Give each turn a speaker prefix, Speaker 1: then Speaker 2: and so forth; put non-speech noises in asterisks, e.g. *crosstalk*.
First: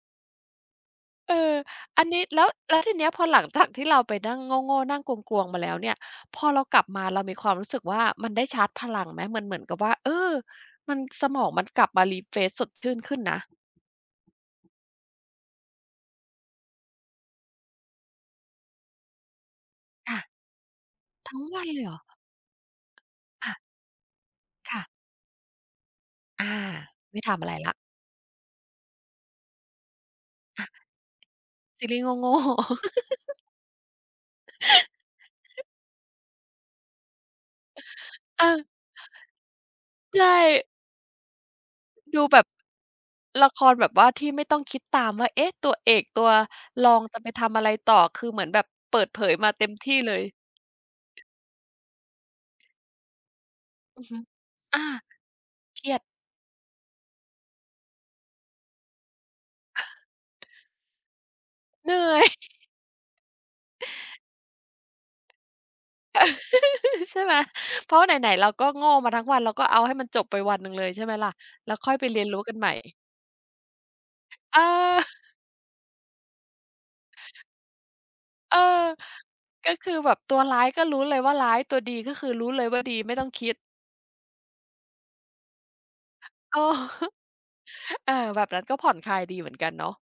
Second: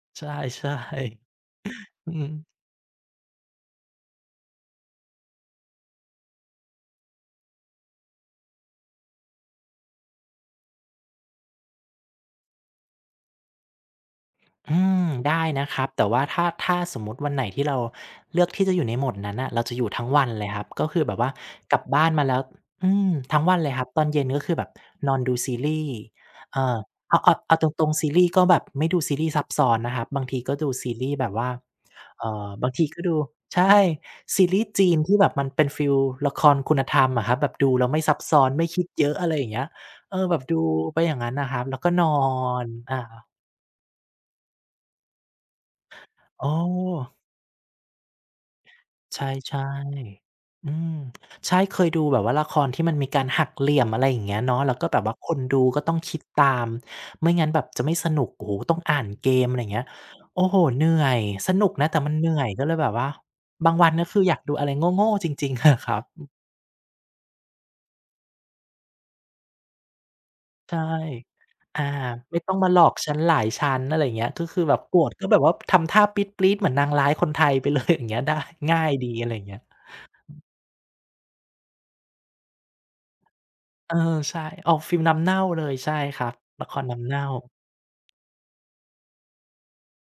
Speaker 1: ใช่
Speaker 2: เออ อัน
Speaker 1: ๆ อื
Speaker 2: นี้ แล้
Speaker 1: ม
Speaker 2: ว แล้วทีเนี้ย พอหลัง จาก ที่เราไปนั่งโง่ ๆ นั่งกลวง ๆ มาแล้วเนี่ย พอเรากลับมา เรามีความรู้สึกว่ามันได้ชาร์จพลังไหม? มันเหมือนกับว่า เออ มัน สมองมันกลับมา refresh สดชื่นขึ้นนะ
Speaker 1: อืม ได้นะครับ แต่ว่าถ้า ถ้าสมมุติวันไหนที่เราเลือกที่จะอยู่ในโหมดนั้นน่ะ เราจะอยู่ทั้ง
Speaker 2: ค่
Speaker 1: ว
Speaker 2: ะ
Speaker 1: ันเลยครับ ก็คือแบบว่า
Speaker 2: ทั้งวัน
Speaker 1: ก
Speaker 2: เ
Speaker 1: ล
Speaker 2: ล
Speaker 1: ับ
Speaker 2: ยเหร
Speaker 1: บ
Speaker 2: อ?
Speaker 1: ้านมาแล้ว อืม ทั้ง
Speaker 2: อ
Speaker 1: ว
Speaker 2: า
Speaker 1: ันเลยครับ ตอนเย็นก็คือแบบ
Speaker 2: ค่ะ
Speaker 1: นอนดูซีรีส์
Speaker 2: อา
Speaker 1: เอ่อ เ
Speaker 2: ไ
Speaker 1: อ
Speaker 2: ม
Speaker 1: า
Speaker 2: ่ท
Speaker 1: ก
Speaker 2: ำอะไ
Speaker 1: เอ
Speaker 2: ร
Speaker 1: าต
Speaker 2: แล้ว
Speaker 1: รง ๆ ซีรีส์ก็แบบไม่ดูซีรีส์ซับซ้อนนะครับ บางทีก็
Speaker 2: อา
Speaker 1: ดูซีรีส์แบบว่า
Speaker 2: ซีรีส์
Speaker 1: เอ
Speaker 2: โง
Speaker 1: ่
Speaker 2: ่ ๆ
Speaker 1: อ บางทีก็ดู
Speaker 2: *laughs*
Speaker 1: ใช่ ซีรีส์จีนที่แบบมันเป็
Speaker 2: *laughs*
Speaker 1: นฟีลละครคุณธรรมอะครับ แบบดูแล้วไม่ซับซ้
Speaker 2: เ
Speaker 1: อน ไ
Speaker 2: ออ
Speaker 1: ม่คิดเยอะ อะไรอย่างเงี้ย เอ่
Speaker 2: ใช
Speaker 1: อ แบบดู
Speaker 2: ่
Speaker 1: ไปอย่างงั้นน่ะครับ แล้วก็นอ
Speaker 2: ดูแบบ
Speaker 1: น อา
Speaker 2: ละครแบบว่าที่ไม่ต้องคิดตามว่า เอ๊ะ ตัวเอก ตัว
Speaker 1: อ๋อ
Speaker 2: รองจะไปทำอะไรต่อ คือเหมือนแบบเปิดเผ
Speaker 1: ใช่
Speaker 2: ยมาเต็มที่เลย
Speaker 1: ๆ อืม ใช่ เคยดูแบบว่าละครที่มันมีการหักเหลี่ยม อ
Speaker 2: อ
Speaker 1: ะ
Speaker 2: ื
Speaker 1: ไร
Speaker 2: อฮ
Speaker 1: อย
Speaker 2: ึ
Speaker 1: ่างเงี้ยเนาะ แล้
Speaker 2: อ
Speaker 1: ว
Speaker 2: า
Speaker 1: ก็แบบว่าคนดู
Speaker 2: เ
Speaker 1: ก
Speaker 2: ค
Speaker 1: ็
Speaker 2: ร
Speaker 1: ต
Speaker 2: ี
Speaker 1: ้อ
Speaker 2: ย
Speaker 1: ง
Speaker 2: ด
Speaker 1: คิดตาม ไม่งั้นแบบจะไม่สนุก โอ้โฮ ต้องอ่านเกม อะไรเงี้ย โอ้โฮ
Speaker 2: *chuckles*
Speaker 1: เหนื่อย สนุกน
Speaker 2: เ
Speaker 1: ะ
Speaker 2: หน
Speaker 1: แต่
Speaker 2: ื่
Speaker 1: มัน
Speaker 2: อ
Speaker 1: เ
Speaker 2: ย
Speaker 1: หนื่
Speaker 2: *chuckles*
Speaker 1: อย ก็เลยแบบว่า บางวันก็คืออยากดูอะไรโง่ ๆ จริง ๆ อะ ครับ อืม
Speaker 2: *laughs* ใช่ไหม เพราะไหน ๆ เราก็โง่มาทั้งวัน เราก็เอาให้มันจบไปวันหนึ
Speaker 1: ใ
Speaker 2: ่
Speaker 1: ช
Speaker 2: ง
Speaker 1: ่
Speaker 2: เลย ใช่ไหมล่ะ แล้ว
Speaker 1: อา
Speaker 2: ค่อยไปเรียน
Speaker 1: ไ
Speaker 2: ร
Speaker 1: ม
Speaker 2: ู
Speaker 1: ่
Speaker 2: ้
Speaker 1: ต
Speaker 2: ก
Speaker 1: ้
Speaker 2: ั
Speaker 1: อ
Speaker 2: น
Speaker 1: ง
Speaker 2: ใ
Speaker 1: ม
Speaker 2: หม
Speaker 1: า
Speaker 2: ่
Speaker 1: หลอกฉันหลายชั้น อะไรอย่างเงี้ย ก็
Speaker 2: เ
Speaker 1: ค
Speaker 2: อ
Speaker 1: ือแบบโก
Speaker 2: อ
Speaker 1: รธ ก็
Speaker 2: *chuckles*
Speaker 1: แบบว่าทำท่าปรี๊ด ๆ เหมือนนางร้ายคนไทย ไปเลย อย่างเงี้ย ได้
Speaker 2: เออ
Speaker 1: ง่ายดี อะไรอย่างเงี้ย
Speaker 2: ก็คือแบบตัวร้ายก็รู้เลยว่าร้าย ตัวดีก็คือรู้เลยว่าดี ไม่ต้อง คิด
Speaker 1: เออ ใช่ ออกฟีลน้ำเน่าเลย ใช่ครับ
Speaker 2: เออ
Speaker 1: ละครน้
Speaker 2: ฮ
Speaker 1: ำเน่า
Speaker 2: เออ แบบนั้นก็ผ่อนคลายดีเหมือนกันเนาะ